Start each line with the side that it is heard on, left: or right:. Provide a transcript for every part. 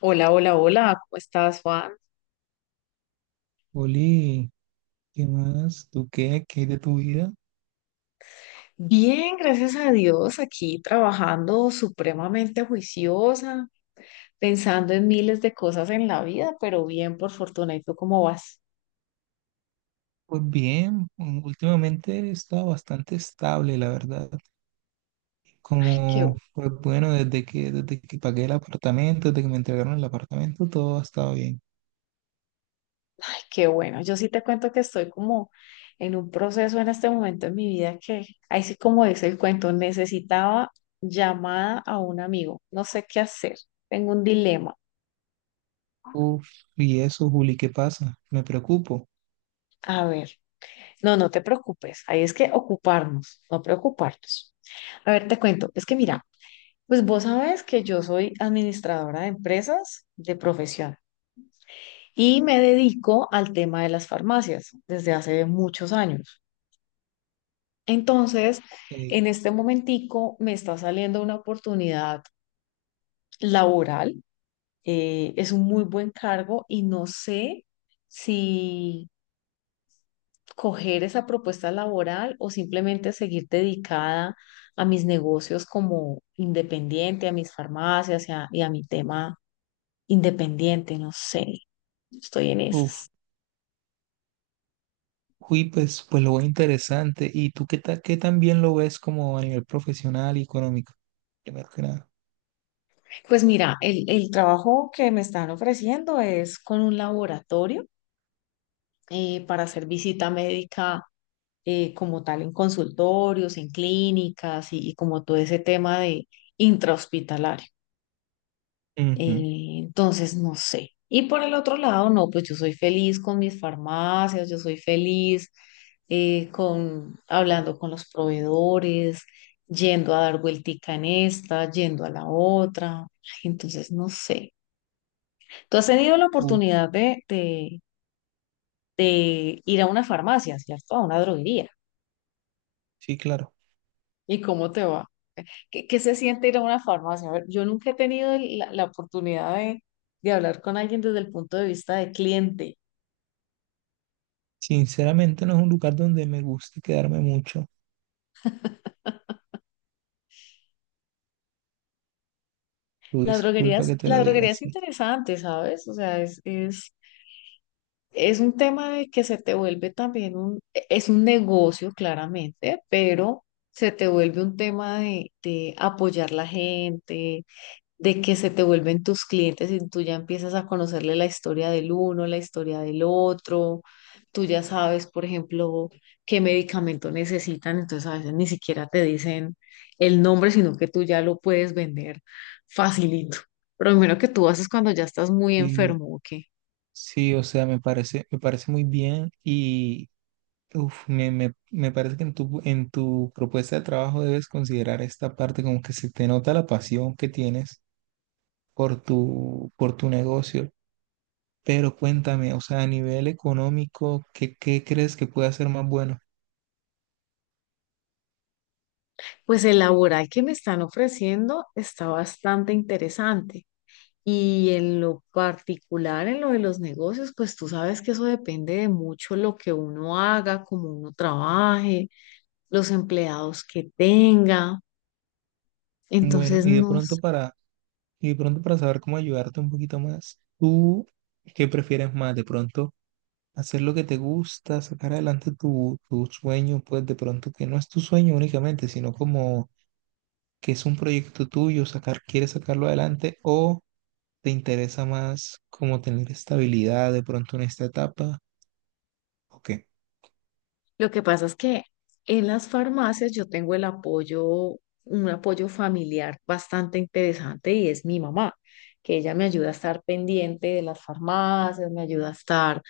left: Hola, hola, hola, ¿cómo estás, Juan?
right: Oli, ¿qué más? ¿Tú qué? ¿Qué hay de tu vida?
left: Bien, gracias a Dios, aquí trabajando supremamente juiciosa, pensando en miles de cosas en la vida, pero bien, por fortuna. ¿Y tú cómo vas?
right: Pues bien, últimamente he estado bastante estable, la verdad.
left: Ay, qué,
right: Como, pues bueno, desde que pagué el apartamento, desde que me entregaron el apartamento, todo ha estado bien.
left: ay, qué bueno. Yo sí te cuento que estoy como en un proceso en este momento en mi vida que, ahí sí como dice el cuento, necesitaba llamada a un amigo. No sé qué hacer. Tengo un dilema.
right: Uf, y eso, Juli, ¿qué pasa? Me preocupo.
left: A ver, no te preocupes. Ahí es que ocuparnos, no preocuparnos. A ver, te cuento. Es que mira. Pues vos sabés que yo soy administradora de empresas de profesión y me dedico al tema de las farmacias desde hace muchos años. Entonces,
right: Eh,
left: en este momentico me está saliendo una oportunidad laboral. Es un muy buen cargo y no sé si coger esa propuesta laboral o simplemente seguir dedicada a mis negocios como independiente, a mis farmacias y a mi tema independiente, no sé. Estoy en
right: uf,
left: esas.
right: pues, pues lo veo interesante. ¿Y tú qué, qué también lo ves como a nivel profesional y económico? Primero que nada.
left: Pues mira, el trabajo que me están ofreciendo es con un laboratorio, para hacer visita médica, como tal en consultorios, en clínicas y como todo ese tema de intrahospitalario.
right: Ujú.
left: Entonces, no sé. Y por el otro lado, no, pues yo soy feliz con mis farmacias, yo soy feliz, con hablando con los proveedores, yendo a dar vueltica en esta, yendo a la otra. Ay, entonces, no sé. Tú has tenido la
right: Uf,
left: oportunidad de ir a una farmacia, ¿cierto? A una droguería.
right: sí, claro.
left: ¿Y cómo te va? ¿Qué, qué se siente ir a una farmacia? A ver, yo nunca he tenido la oportunidad de hablar con alguien desde el punto de vista de cliente.
right: Sinceramente no es un lugar donde me gusta quedarme mucho. Tu disculpa que te
left: La
right: lo diga
left: droguería es
right: así.
left: interesante, ¿sabes? O sea, es un tema de que se te vuelve también un, es un negocio claramente, pero se te vuelve un tema de apoyar la gente, de que se te vuelven tus clientes y tú ya empiezas a conocerle la historia del uno, la historia del otro, tú ya sabes, por ejemplo, qué medicamento necesitan, entonces a veces ni siquiera te dicen el nombre, sino que tú ya lo puedes vender facilito. Pero lo primero que tú haces cuando ya estás muy
right: Sí,
left: enfermo, ¿o qué?
right: sí, o sea, me parece muy bien y me parece que en en tu propuesta de trabajo debes considerar esta parte, como que se te nota la pasión que tienes por por tu negocio. Pero cuéntame, o sea, a nivel económico, ¿ qué crees que puede ser más bueno?
left: Pues el laboral que me están ofreciendo está bastante interesante. Y en lo particular, en lo de los negocios, pues tú sabes que eso depende de mucho lo que uno haga, cómo uno trabaje, los empleados que tenga.
right: Bueno,
left: Entonces,
right: y de
left: no.
right: pronto para Y de pronto para saber cómo ayudarte un poquito más, ¿tú qué prefieres más? De pronto hacer lo que te gusta, sacar adelante tu sueño, pues de pronto que no es tu sueño únicamente, sino como que es un proyecto tuyo, quieres sacarlo adelante, o te interesa más como tener estabilidad de pronto en esta etapa, ¿o qué?
left: Lo que pasa es que en las farmacias yo tengo el apoyo, un apoyo familiar bastante interesante y es mi mamá, que ella me ayuda a estar pendiente de las farmacias, me ayuda a estar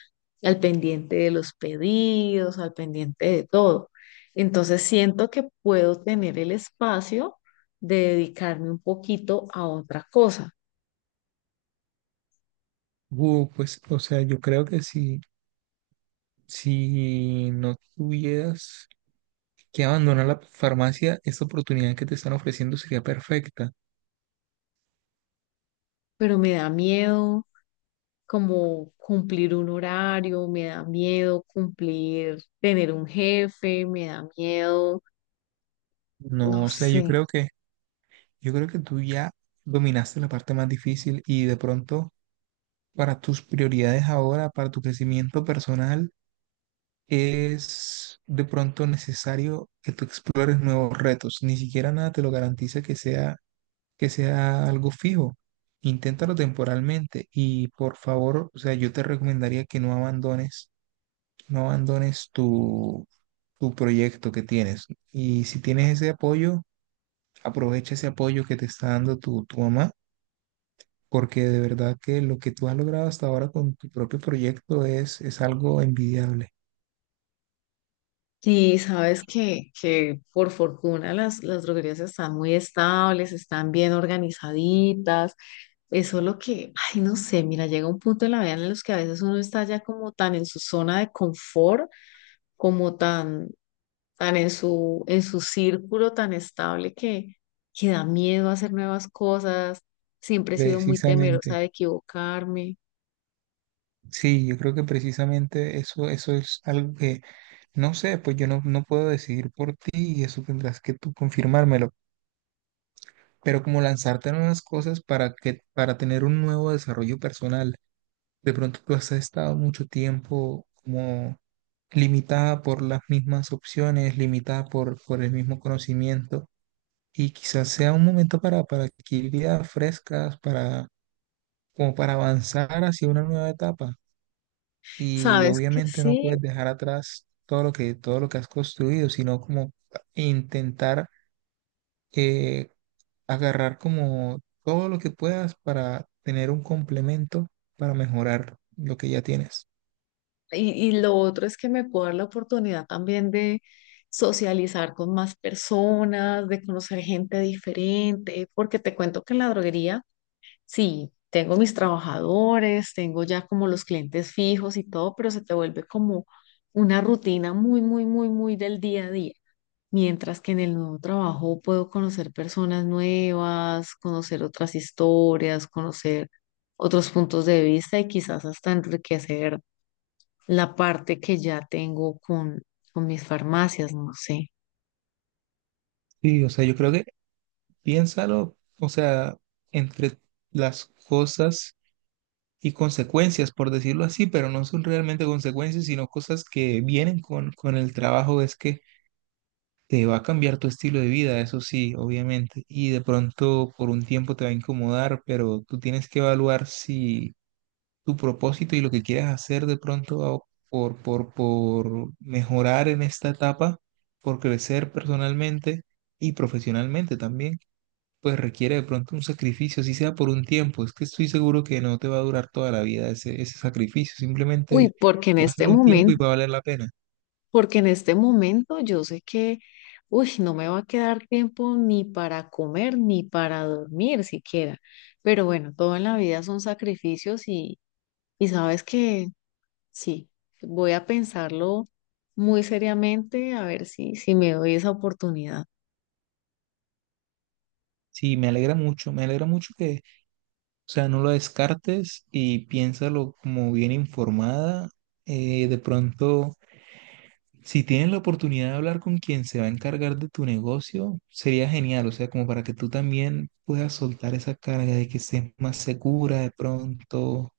left: al pendiente de los pedidos, al pendiente de todo. Entonces siento que puedo tener el espacio de dedicarme un poquito a otra cosa,
right: Pues, o sea, yo creo que si, si no tuvieras que abandonar la farmacia, esta oportunidad que te están ofreciendo sería perfecta.
left: pero me da miedo como cumplir un horario, me da miedo cumplir, tener un jefe, me da miedo, no
right: No, o sea,
left: sé.
right: yo creo que tú ya dominaste la parte más difícil, y de pronto para tus prioridades ahora, para tu crecimiento personal, es de pronto necesario que tú explores nuevos retos. Ni siquiera nada te lo garantiza que sea algo fijo. Inténtalo temporalmente y, por favor, o sea, yo te recomendaría que no abandones tu proyecto que tienes. Y si tienes ese apoyo, aprovecha ese apoyo que te está dando tu mamá, porque de verdad que lo que tú has logrado hasta ahora con tu propio proyecto es algo envidiable.
left: Y sabes que por fortuna las droguerías están muy estables, están bien organizaditas. Eso es lo que, ay, no sé, mira, llega un punto en la vida en los que a veces uno está ya como tan en su zona de confort, como tan tan en su círculo tan estable que da miedo hacer nuevas cosas. Siempre he sido muy temerosa
right: Precisamente,
left: de equivocarme.
right: sí, yo creo que precisamente eso, eso es algo que, no sé, pues yo no, no puedo decidir por ti, y eso tendrás que tú confirmármelo, pero como lanzarte en unas cosas para que, para tener un nuevo desarrollo personal. De pronto tú has estado mucho tiempo como limitada por las mismas opciones, limitada por el mismo conocimiento, y quizás sea un momento para adquirir ideas frescas, para, como para avanzar hacia una nueva etapa. Y
left: Sabes que
right: obviamente no
left: sí.
right: puedes dejar atrás todo todo lo que has construido, sino como intentar eh, agarrar como todo lo que puedas para tener un complemento para mejorar lo que ya tienes.
left: Y lo otro es que me puedo dar la oportunidad también de socializar con más personas, de conocer gente diferente, porque te cuento que en la droguería, sí, tengo mis trabajadores, tengo ya como los clientes fijos y todo, pero se te vuelve como una rutina muy, muy, muy, muy del día a día. Mientras que en el nuevo trabajo puedo conocer personas nuevas, conocer otras historias, conocer otros puntos de vista y quizás hasta enriquecer la parte que ya tengo con mis farmacias, no sé.
right: Sí, o sea, yo creo que piénsalo. O sea, entre las cosas y consecuencias, por decirlo así, pero no son realmente consecuencias, sino cosas que vienen con el trabajo, es que te va a cambiar tu estilo de vida, eso sí, obviamente, y de pronto por un tiempo te va a incomodar, pero tú tienes que evaluar si tu propósito y lo que quieres hacer de pronto por, por mejorar en esta etapa, por crecer personalmente y profesionalmente también, pues requiere de pronto un sacrificio, si sea por un tiempo. Es que estoy seguro que no te va a durar toda la vida ese sacrificio,
left: Uy,
right: simplemente
left: porque en
right: va a ser
left: este
right: un tiempo y
left: momento,
right: va a valer la pena.
left: porque en este momento yo sé que, uy, no me va a quedar tiempo ni para comer ni para dormir siquiera. Pero bueno, todo en la vida son sacrificios y sabes que sí, voy a pensarlo muy seriamente a ver si, si me doy esa oportunidad.
right: Sí, me alegra mucho que, o sea, no lo descartes y piénsalo como bien informada. De pronto, si tienes la oportunidad de hablar con quien se va a encargar de tu negocio, sería genial, o sea, como para que tú también puedas soltar esa carga, de que estés más segura de pronto,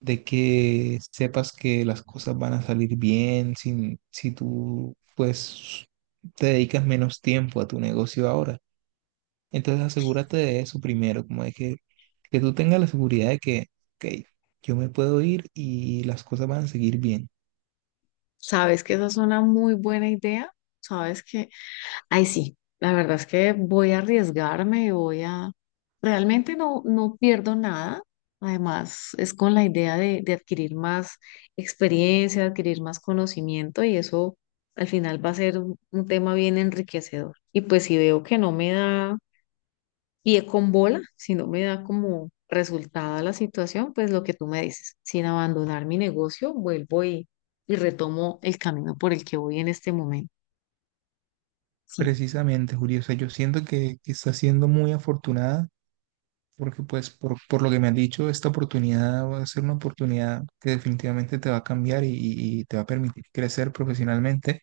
right: de que sepas que las cosas van a salir bien sin, si tú pues te dedicas menos tiempo a tu negocio ahora. Entonces asegúrate de eso primero, como de que tú tengas la seguridad de que, ok, yo me puedo ir y las cosas van a seguir bien.
left: Sabes que esa es una muy buena idea. Sabes que, ay, sí, la verdad es que voy a arriesgarme, voy a, realmente no pierdo nada. Además, es con la idea de adquirir más experiencia, adquirir más conocimiento y eso al final va a ser un tema bien enriquecedor. Y pues si veo que no me da. Y es con bola, si no me da como resultado la situación, pues lo que tú me dices, sin abandonar mi negocio, vuelvo y retomo el camino por el que voy en este momento. Sí.
right: Precisamente, Julio, o sea, yo siento que estás siendo muy afortunada, porque pues por lo que me has dicho, esta oportunidad va a ser una oportunidad que definitivamente te va a cambiar, y te va a permitir crecer profesionalmente.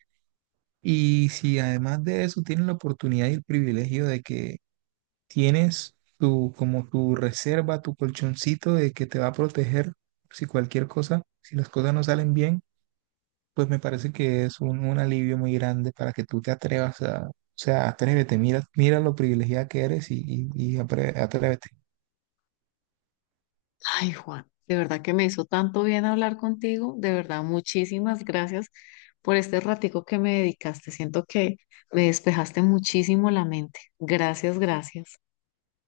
right: Y si además de eso tienes la oportunidad y el privilegio de que tienes tu, como tu reserva, tu colchoncito, de que te va a proteger si cualquier cosa, si las cosas no salen bien, pues me parece que es un alivio muy grande para que tú te atrevas a, o sea, atrévete, mira, mira lo privilegiada que eres, y atrévete.
left: Ay, Juan, de verdad que me hizo tanto bien hablar contigo, de verdad, muchísimas gracias por este ratico que me dedicaste. Siento que me despejaste muchísimo la mente. Gracias, gracias.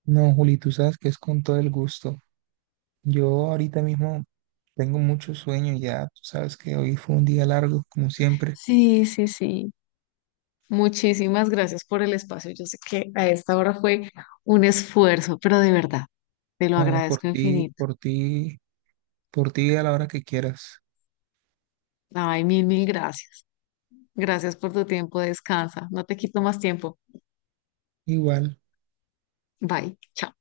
right: No, Juli, tú sabes que es con todo el gusto. Yo ahorita mismo tengo mucho sueño ya, tú sabes que hoy fue un día largo, como siempre.
left: Sí, sí, sí. Muchísimas gracias por el espacio. Yo sé que a esta hora fue un esfuerzo, pero de verdad, te lo
right: No,
left: agradezco infinito.
right: por ti a la hora que quieras.
left: Ay, mil, mil gracias. Gracias por tu tiempo. Descansa. No te quito más tiempo.
right: Igual.
left: Bye. Chao.